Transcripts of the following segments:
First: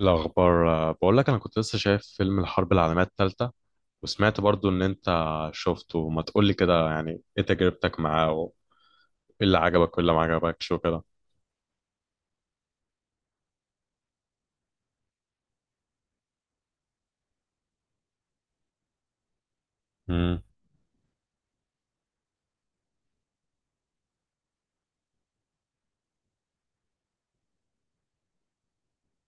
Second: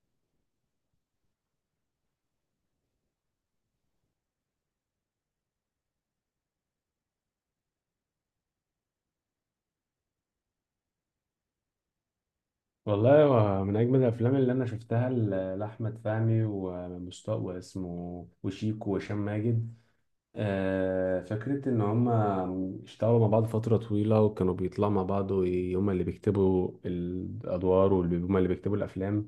الأخبار بقول لك أنا كنت لسه شايف فيلم الحرب العالمية التالتة، وسمعت برضو إن أنت شفته. ما تقولي كده يعني إيه تجربتك معاه وإيه اللي عجبك وإيه اللي ما عجبكش وكده. والله هو من أجمل الأفلام اللي أنا شفتها لأحمد فهمي ومستوى واسمه وشيكو وهشام ماجد. امم فكرة إن هما اشتغلوا مع بعض فترة طويلة وكانوا بيطلعوا مع بعض، وهما اللي بيكتبوا الأدوار وهما اللي بيكتبوا الأفلام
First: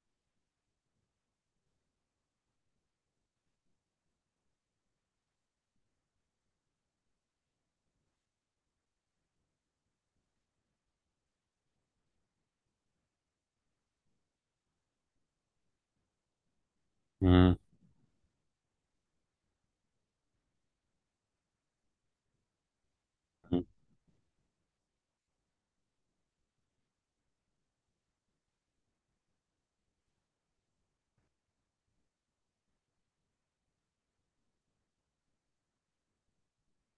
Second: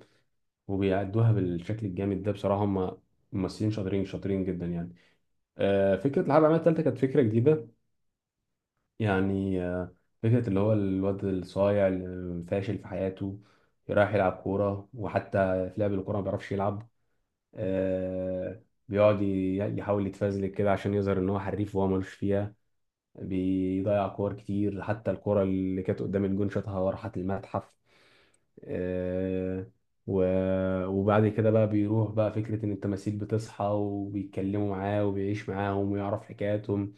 وبيأدوها بالشكل الجامد ده. بصراحة هما ممثلين شاطرين شاطرين جدا يعني. فكرة الحرب العالمية التالتة كانت فكرة جديدة. يعني فكرة اللي هو الواد الصايع اللي فاشل في حياته، رايح يلعب كورة، وحتى في لعب الكورة ما بيعرفش يلعب. امم آه، بيقعد يحاول يتفزلك كده عشان يظهر إن هو حريف وهو ملوش فيها، بيضيع كور كتير، حتى الكورة اللي كانت قدام الجون شاطها وراحت المتحف. آه، وبعد كده بقى بيروح بقى، فكرة إن التماثيل بتصحى وبيتكلموا معاه وبيعيش معاهم ويعرف حكاياتهم،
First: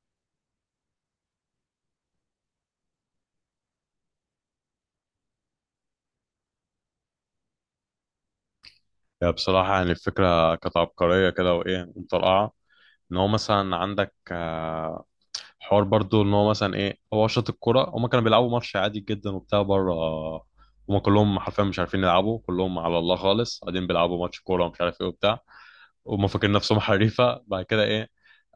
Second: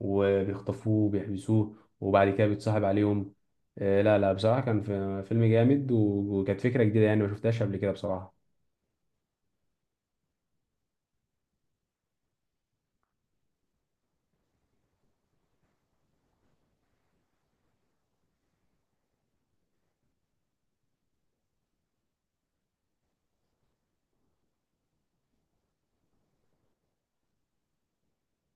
وبيخطفوه، بيحبسوه، وبعد كده بيتصاحب عليهم. لا لا، بصراحة كان فيلم جامد، وكانت فكرة جديدة يعني، ما شفتهاش قبل كده بصراحة. يعني بصراحة يعني الفكرة كانت عبقرية كده وإيه مطرقعة. إن هو مثلا عندك حوار برضو ان هو مثلا ايه، هو شاط الكرة. هما كانوا بيلعبوا ماتش عادي جدا وبتاع بره. هما كلهم حرفيا مش عارفين يلعبوا، كلهم على الله خالص، قاعدين بيلعبوا ماتش كورة ومش عارف ايه وبتاع. وهم فاكرين نفسهم حريفة. بعد كده ايه،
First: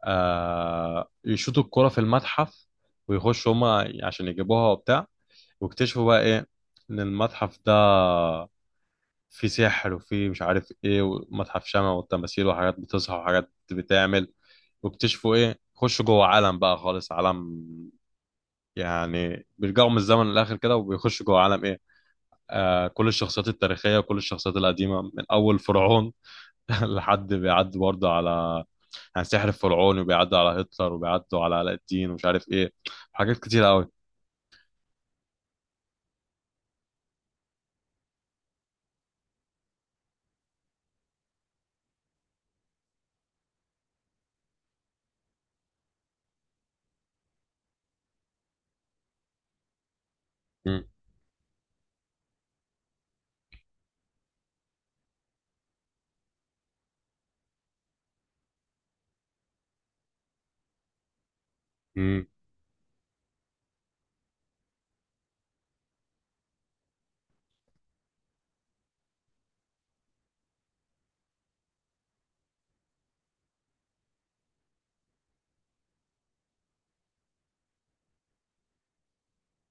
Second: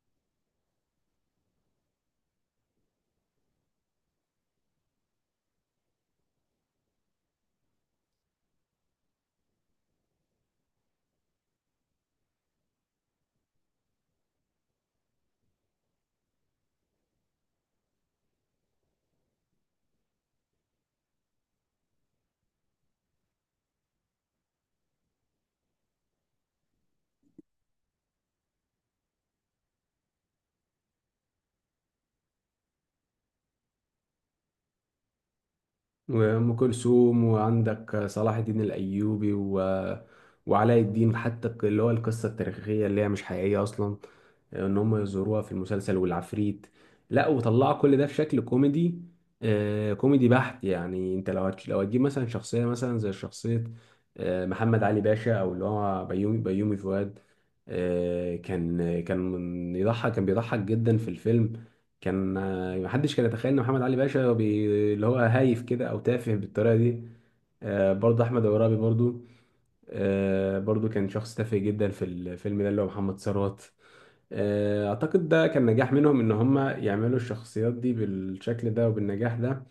يشوطوا الكرة في المتحف، ويخشوا هما عشان يجيبوها وبتاع. واكتشفوا بقى ايه؟ ان المتحف ده فيه سحر وفيه مش عارف ايه، ومتحف شمع والتماثيل وحاجات بتصحى وحاجات بتعمل. واكتشفوا ايه، خشوا جوه عالم بقى خالص، عالم يعني بيرجعوا من الزمن للاخر كده. وبيخشوا جوه عالم ايه، آه كل الشخصيات التاريخيه وكل الشخصيات القديمه، من اول فرعون لحد بيعدي برضه على يعني سحر الفرعون، وبيعدوا على هتلر وبيعدوا على علاء الدين ومش عارف ايه. حاجات كتير قوي. وأم كلثوم، وعندك صلاح الدين الأيوبي وعلاء الدين. حتى اللي هو القصة التاريخية اللي هي مش حقيقية أصلا، إن هم يزوروها في المسلسل، والعفريت. لا، وطلعوا كل ده في شكل كوميدي. كوميدي بحت. مم. يعني أنت لو لو هتجيب مثلا شخصية، مثلا زي شخصية محمد علي باشا، أو اللي هو بيومي فؤاد. كان كان بيضحك جدا في الفيلم. مم. كان محدش كان يتخيل ان محمد علي باشا اللي هو هايف كده او تافه بالطريقه دي. برضه احمد عرابي، برضه. برضه كان شخص تافه جدا في الفيلم ده، اللي هو محمد ثروت. اعتقد ده كان نجاح منهم، ان هم يعملوا الشخصيات دي بالشكل ده وبالنجاح ده.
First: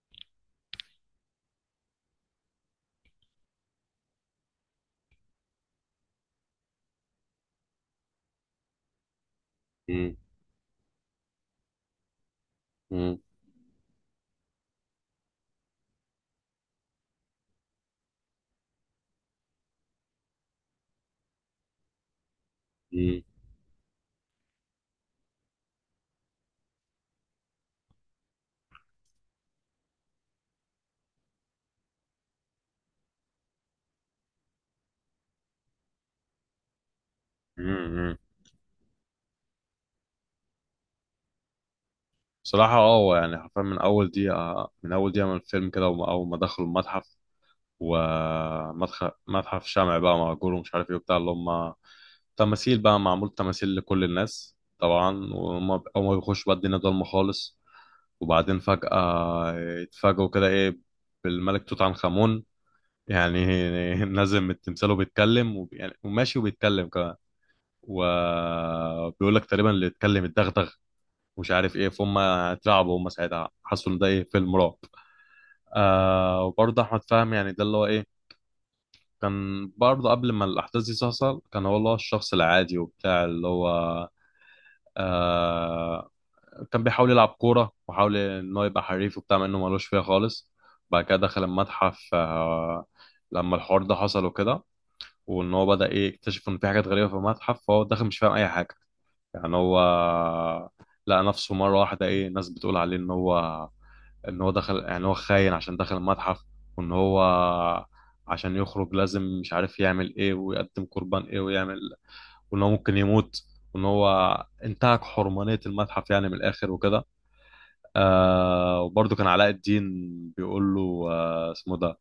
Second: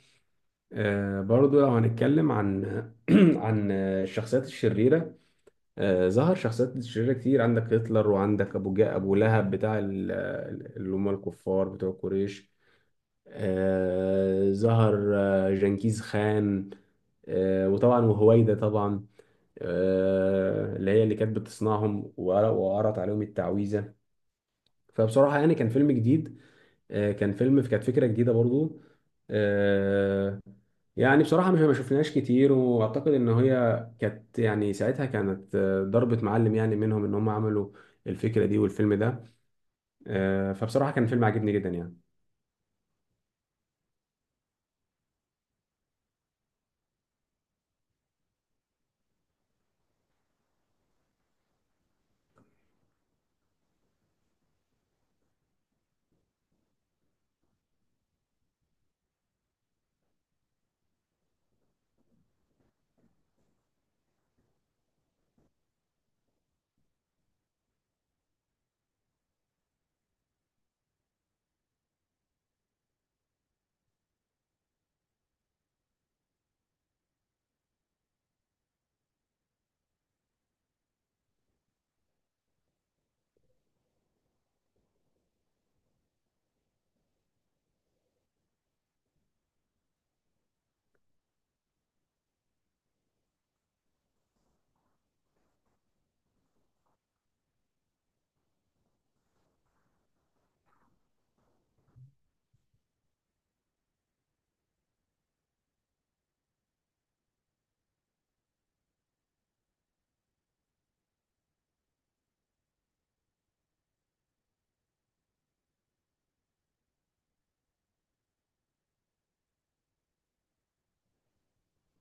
برضو لو هنتكلم عن الشخصيات الشريرة. ظهر شخصيات شريرة كتير، عندك هتلر، وعندك ابو لهب بتاع مم. اللي هم الكفار بتوع قريش. مم. ظهر جنكيز خان. وطبعا وهويدا طبعا، اللي هي اللي كانت بتصنعهم وقرأت مم. عليهم التعويذة. فبصراحة يعني كان فيلم جديد. كانت فكرة جديدة برضو. آه، يعني بصراحة مش ما شفناش كتير، وأعتقد إن هي كانت، يعني ساعتها كانت ضربة معلم يعني منهم، إن هم عملوا مم. الفكرة دي والفيلم ده. فبصراحة كان فيلم عجبني جدا يعني. بصراحة هو يعني حرفيا من أول دقيقة، من أول دقيقة من الفيلم كده، وأول ما دخلوا المتحف، ومتحف الشمع بقى، مأجور ومش عارف ايه وبتاع، اللي هم تماثيل بقى، معمول تماثيل لكل الناس طبعا. وهم أول ما بيخشوا بقى، الدنيا ضلمة خالص. وبعدين فجأة يتفاجئوا كده ايه، بالملك توت عنخ آمون، يعني نازل من التمثال وبيتكلم. يعني وماشي وبيتكلم كمان. وبيقول لك تقريبا اللي يتكلم الدغدغ ومش عارف ايه. فهم اترعبوا، هم ساعتها حسوا ان ده ايه، فيلم رعب. وبرضه احمد فهمي يعني ده اللي هو ايه، كان برضه قبل ما الأحداث دي تحصل كان هو اللي هو الشخص العادي وبتاع اللي هو، آه كان بيحاول يلعب كورة، وحاول إن هو يبقى حريف وبتاع مع إنه ملوش فيها خالص. بعد كده دخل المتحف، لما الحوار ده حصل وكده، وإن هو بدأ إيه، يكتشف إن في حاجات غريبة في المتحف. فهو داخل مش فاهم أي حاجة، يعني هو لقى نفسه مرة واحدة إيه، ناس بتقول عليه إن هو، ان هو دخل، يعني هو خاين عشان دخل المتحف. وان هو عشان يخرج لازم مش عارف يعمل ايه، ويقدم قربان ايه ويعمل. وان هو ممكن يموت، وان هو انتهك حرمانية المتحف يعني من الاخر وكده. وبرضه كان علاء الدين بيقول له اسمه ده،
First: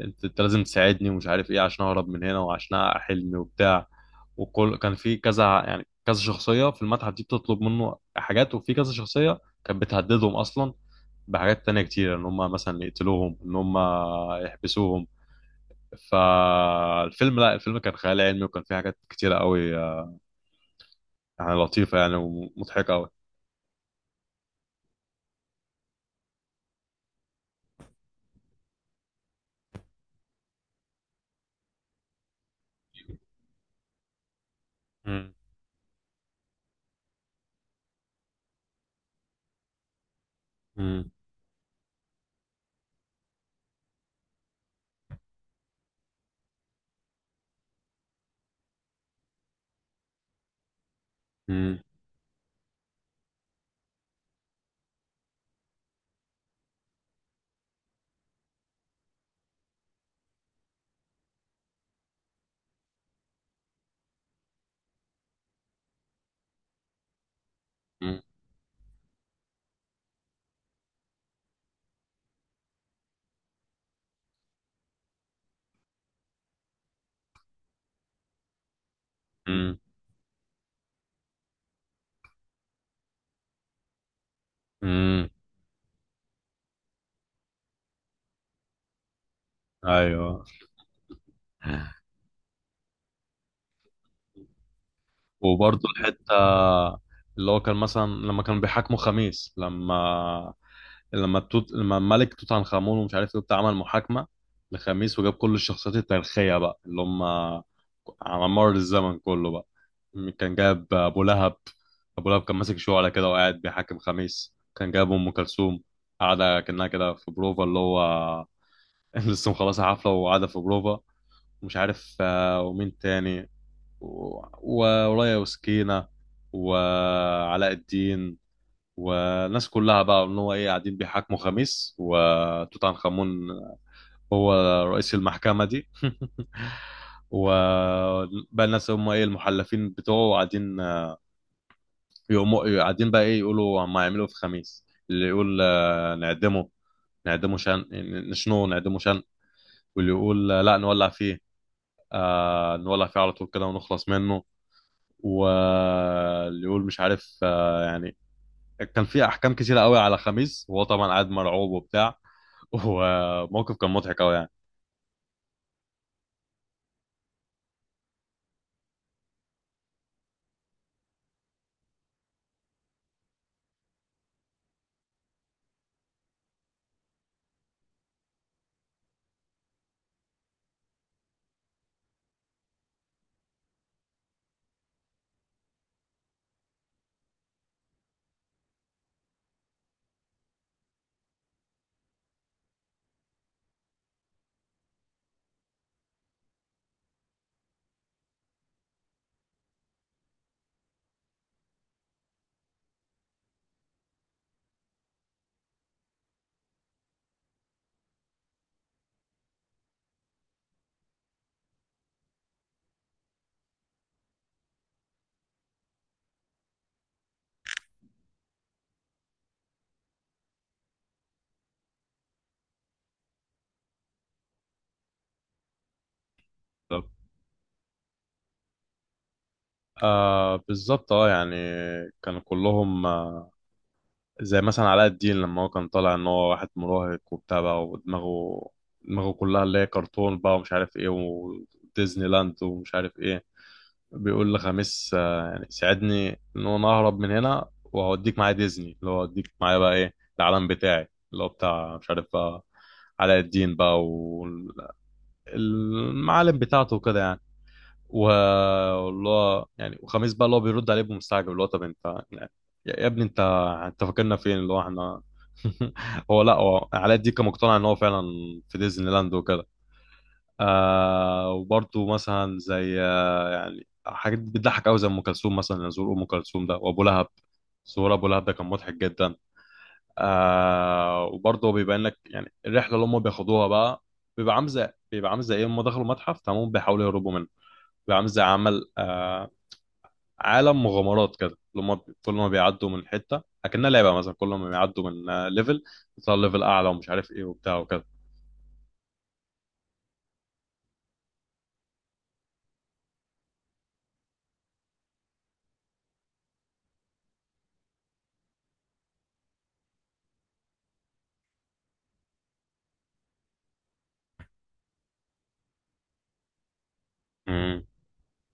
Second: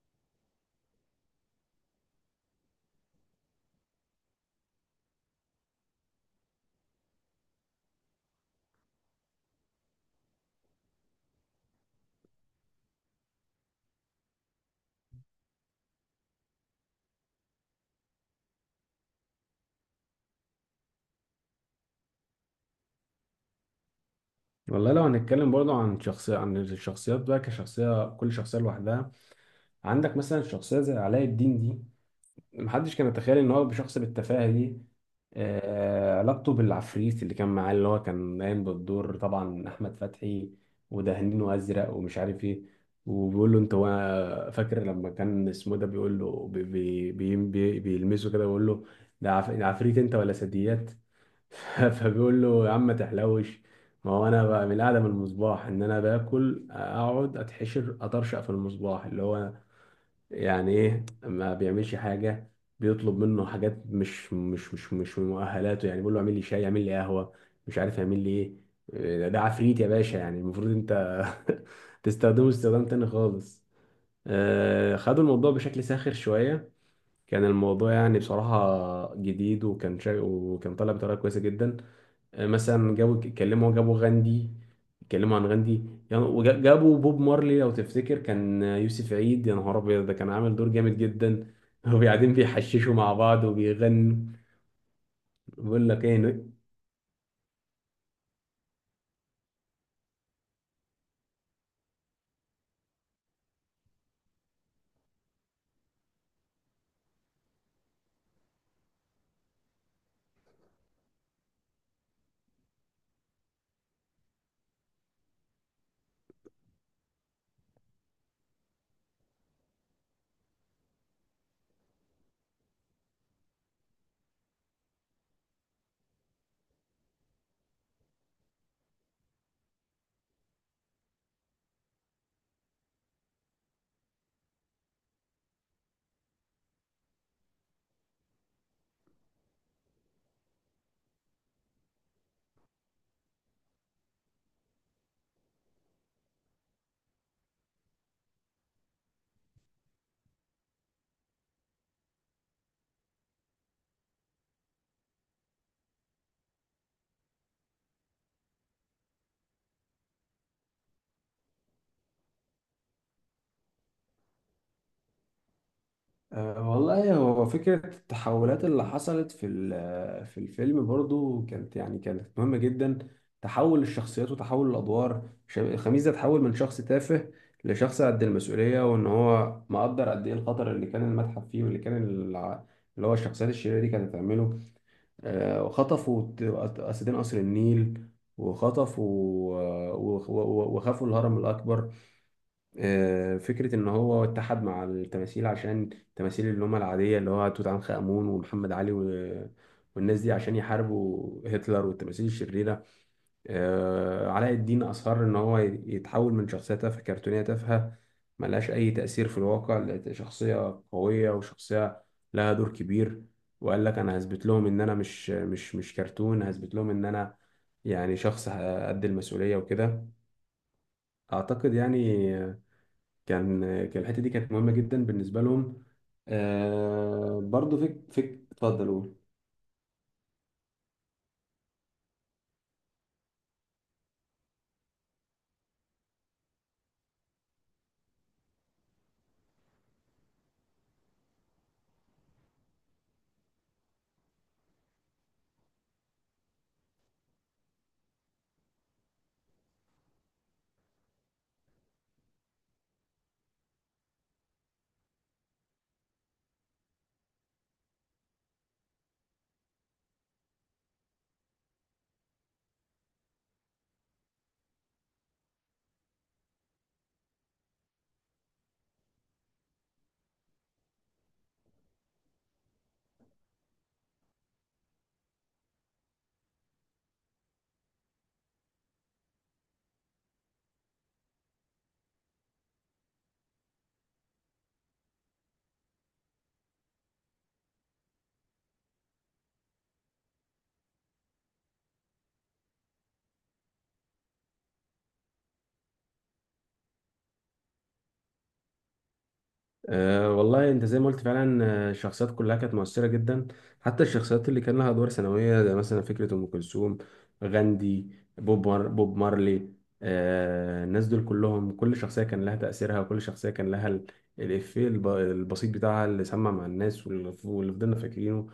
انت، لازم تساعدني ومش عارف ايه، عشان اهرب من هنا وعشان احقق حلمي وبتاع. وكل كان في كذا يعني كذا شخصية في المتحف دي بتطلب منه حاجات، وفي كذا شخصية كانت بتهددهم اصلا بحاجات تانية كتير، ان هم مثلا يقتلوهم، ان هم يحبسوهم. فالفيلم، لا الفيلم كان خيال علمي وكان فيه حاجات كتيرة قوي يعني، لطيفة يعني ومضحكة قوي. والله لو هنتكلم برضو عن الشخصيات بقى كشخصية، كل شخصية لوحدها. عندك مثلا شخصية زي علاء الدين دي، محدش كان يتخيل ان هو بشخص بالتفاهة دي. مم. علاقته بالعفريت اللي كان معاه، اللي هو كان قايم بالدور طبعا أحمد فتحي، مم. ودهنينه أزرق ومش عارف ايه. وبيقول له انت فاكر لما كان اسمه ده بيقول له بيلمسه كده ويقول له ده عفريت انت ولا ثدييات. مم. فبيقول له يا عم ما تحلوش، ما هو انا بقى من القعده من المصباح، ان انا باكل اقعد اتحشر اطرشق في المصباح اللي هو يعني ايه، ما بيعملش حاجه. بيطلب منه حاجات مش من مؤهلاته، يعني بيقول له اعمل لي شاي، اعمل لي قهوه، مش عارف يعمل لي ايه. إيه، ده عفريت يا باشا، يعني المفروض انت تستخدمه استخدام تاني خالص. خدوا الموضوع بشكل ساخر شويه. كان الموضوع يعني بصراحه جديد، مم. وكان طالع بطريقه كويسه جدا. مثلا جابوا، اتكلموا، جابوا غاندي، مم. اتكلموا عن غاندي يعني. وجابوا بوب مارلي، لو تفتكر كان يوسف عيد، يا نهار ابيض، ده كان ايوه. عامل دور جامد جدا. وقاعدين بيحششوا مع بعض وبيغنوا، بيقول وبرضه لك الحتة ايه. اللي هو كان مثلا لما كانوا بيحاكموا خميس، لما الملك توت عنخ آمون ومش عارف ايه وبتاع عمل محاكمة لخميس، وجاب كل الشخصيات التاريخية بقى اللي هم على مر الزمن كله بقى. كان جاب أبو لهب. أبو لهب كان ماسك شعلة كده وقاعد بيحاكم خميس. كان جاب أم كلثوم قاعدة كأنها كده في بروفا، اللي هو لسه مخلصة حفلة وقاعدة في بروفا. مش عارف ومين تاني، ورايا وسكينة وعلاء الدين، والناس كلها بقى، ان هو ايه، قاعدين بيحاكموا خميس. وتوت عنخ امون هو رئيس المحكمة دي وبقى الناس هم ايه، المحلفين بتوعه، قاعدين يقوموا قاعدين بقى ايه، يقولوا هم هيعملوا إيه في خميس. اللي يقول نعدمه، نعدمه شن نشنوه، نعدمه شن. واللي يقول لا نولع فيه، نولع فيه على طول كده ونخلص منه. واللي يقول مش عارف يعني. كان في احكام كتيره قوي على خميس، وهو طبعا قاعد مرعوب وبتاع وموقف كان مضحك قوي يعني. أه والله، هو فكرة التحولات اللي حصلت في ال- آه، في الفيلم برضو كانت، يعني كانت مهمة جدا. تحول الشخصيات وتحول الأدوار. خميس ده تحول من شخص تافه لشخص قد المسؤولية، وإن هو مقدر قد إيه الخطر اللي كان المتحف فيه، واللي كان اللي هو الشخصيات الشريرة دي كانت هتعمله. أه وخطفوا أسدين قصر النيل، وخطفوا وخافوا الهرم الأكبر. فكرة إن هو اتحد مع التماثيل، عشان التماثيل اللي هم العادية، اللي هو توت عنخ آمون ومحمد علي والناس دي، عشان يحاربوا هتلر والتماثيل الشريرة. علاء الدين أصر إن هو يتحول من شخصية تافهة كرتونية تافهة ملهاش أي تأثير في الواقع، لشخصية قوية، وشخصية لها دور كبير. وقال لك أنا هثبت لهم إن أنا مش كرتون، هثبت لهم إن أنا يعني شخص قد المسؤولية وكده. أعتقد يعني كان كان الحته دي كانت مهمه جدا بالنسبه لهم. برضو فك فك اتفضل قول. بالظبط يعني، كانوا كلهم زي مثلا علاء الدين، لما هو كان طالع ان هو واحد مراهق وبتاع بقى، ودماغه كلها اللي هي كرتون بقى ومش عارف ايه، وديزني لاند ومش عارف ايه. بيقول لخميس يعني ساعدني ان انا اهرب من هنا، وهوديك معايا ديزني، اللي هو هوديك معايا بقى ايه، العالم بتاعي، اللي هو بتاع مش عارف بقى، علاء الدين بقى، والمعالم بتاعته وكده يعني. واللي هو يعني وخميس بقى اللي هو بيرد عليه بمستعجب اللي هو، طب انت يعني، يا ابني، انت، انت فاكرنا فين، اللي هو احنا هو لا هو علاء الدين كان مقتنع ان هو فعلا في ديزني لاند وكده. وبرضه مثلا زي يعني حاجات بتضحك قوي، زي ام كلثوم مثلا، زور ام كلثوم ده وابو لهب، زور ابو لهب ده كان مضحك جدا. وبرضه بيبين لك يعني الرحله اللي هم بياخدوها بقى، بيبقى عامل زي ايه، هم دخلوا متحف تمام بيحاولوا يهربوا منه. بيبقى عامل زي عمل عالم مغامرات كده، اللي هم كل ما بيعدوا من حته اكنها لعبه مثلا، كل ما بيعدوا من ليفل بيطلعوا ليفل اعلى، ومش عارف ايه وبتاع وكده. والله انت زي ما قلت فعلا، الشخصيات كلها كانت مؤثره جدا، حتى الشخصيات اللي كان لها ادوار ثانويه، زي مثلا فكره ام كلثوم، غاندي، بوب مارلي. الناس دول كلهم، كل شخصيه كان لها تاثيرها، وكل شخصيه كان لها الافيه البسيط بتاعها اللي سمع مع الناس، واللي مم، فضلنا فاكرينه.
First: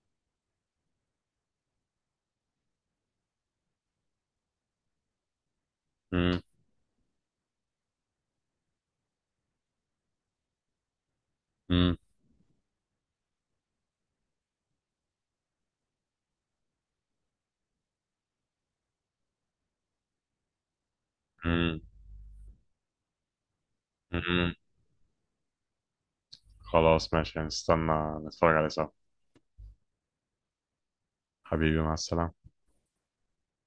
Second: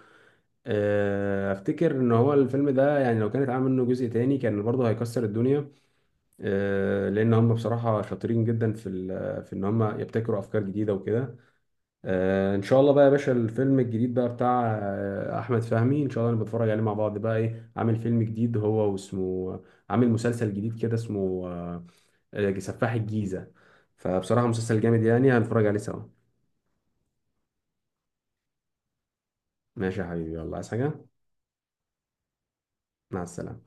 افتكر ان هو الفيلم ده، يعني لو كان اتعمل منه جزء تاني كان برضه هيكسر الدنيا. مم، لان هم بصراحه شاطرين جدا في ان هم يبتكروا افكار جديده وكده. مم، ان شاء الله بقى يا باشا، الفيلم الجديد بقى بتاع احمد فهمي، ان شاء الله نتفرج عليه مع بعض بقى. ايه، عامل فيلم جديد هو واسمه، عامل مسلسل جديد كده اسمه مم، سفاح الجيزه. فبصراحه مم. مسلسل جامد يعني، هنتفرج عليه سوا. خلاص ماشي، هنستنى نتفرج عليه سوا. ماشي يا حبيبي، يلا عايز حاجه. حبيبي، مع السلامة. مع السلامه.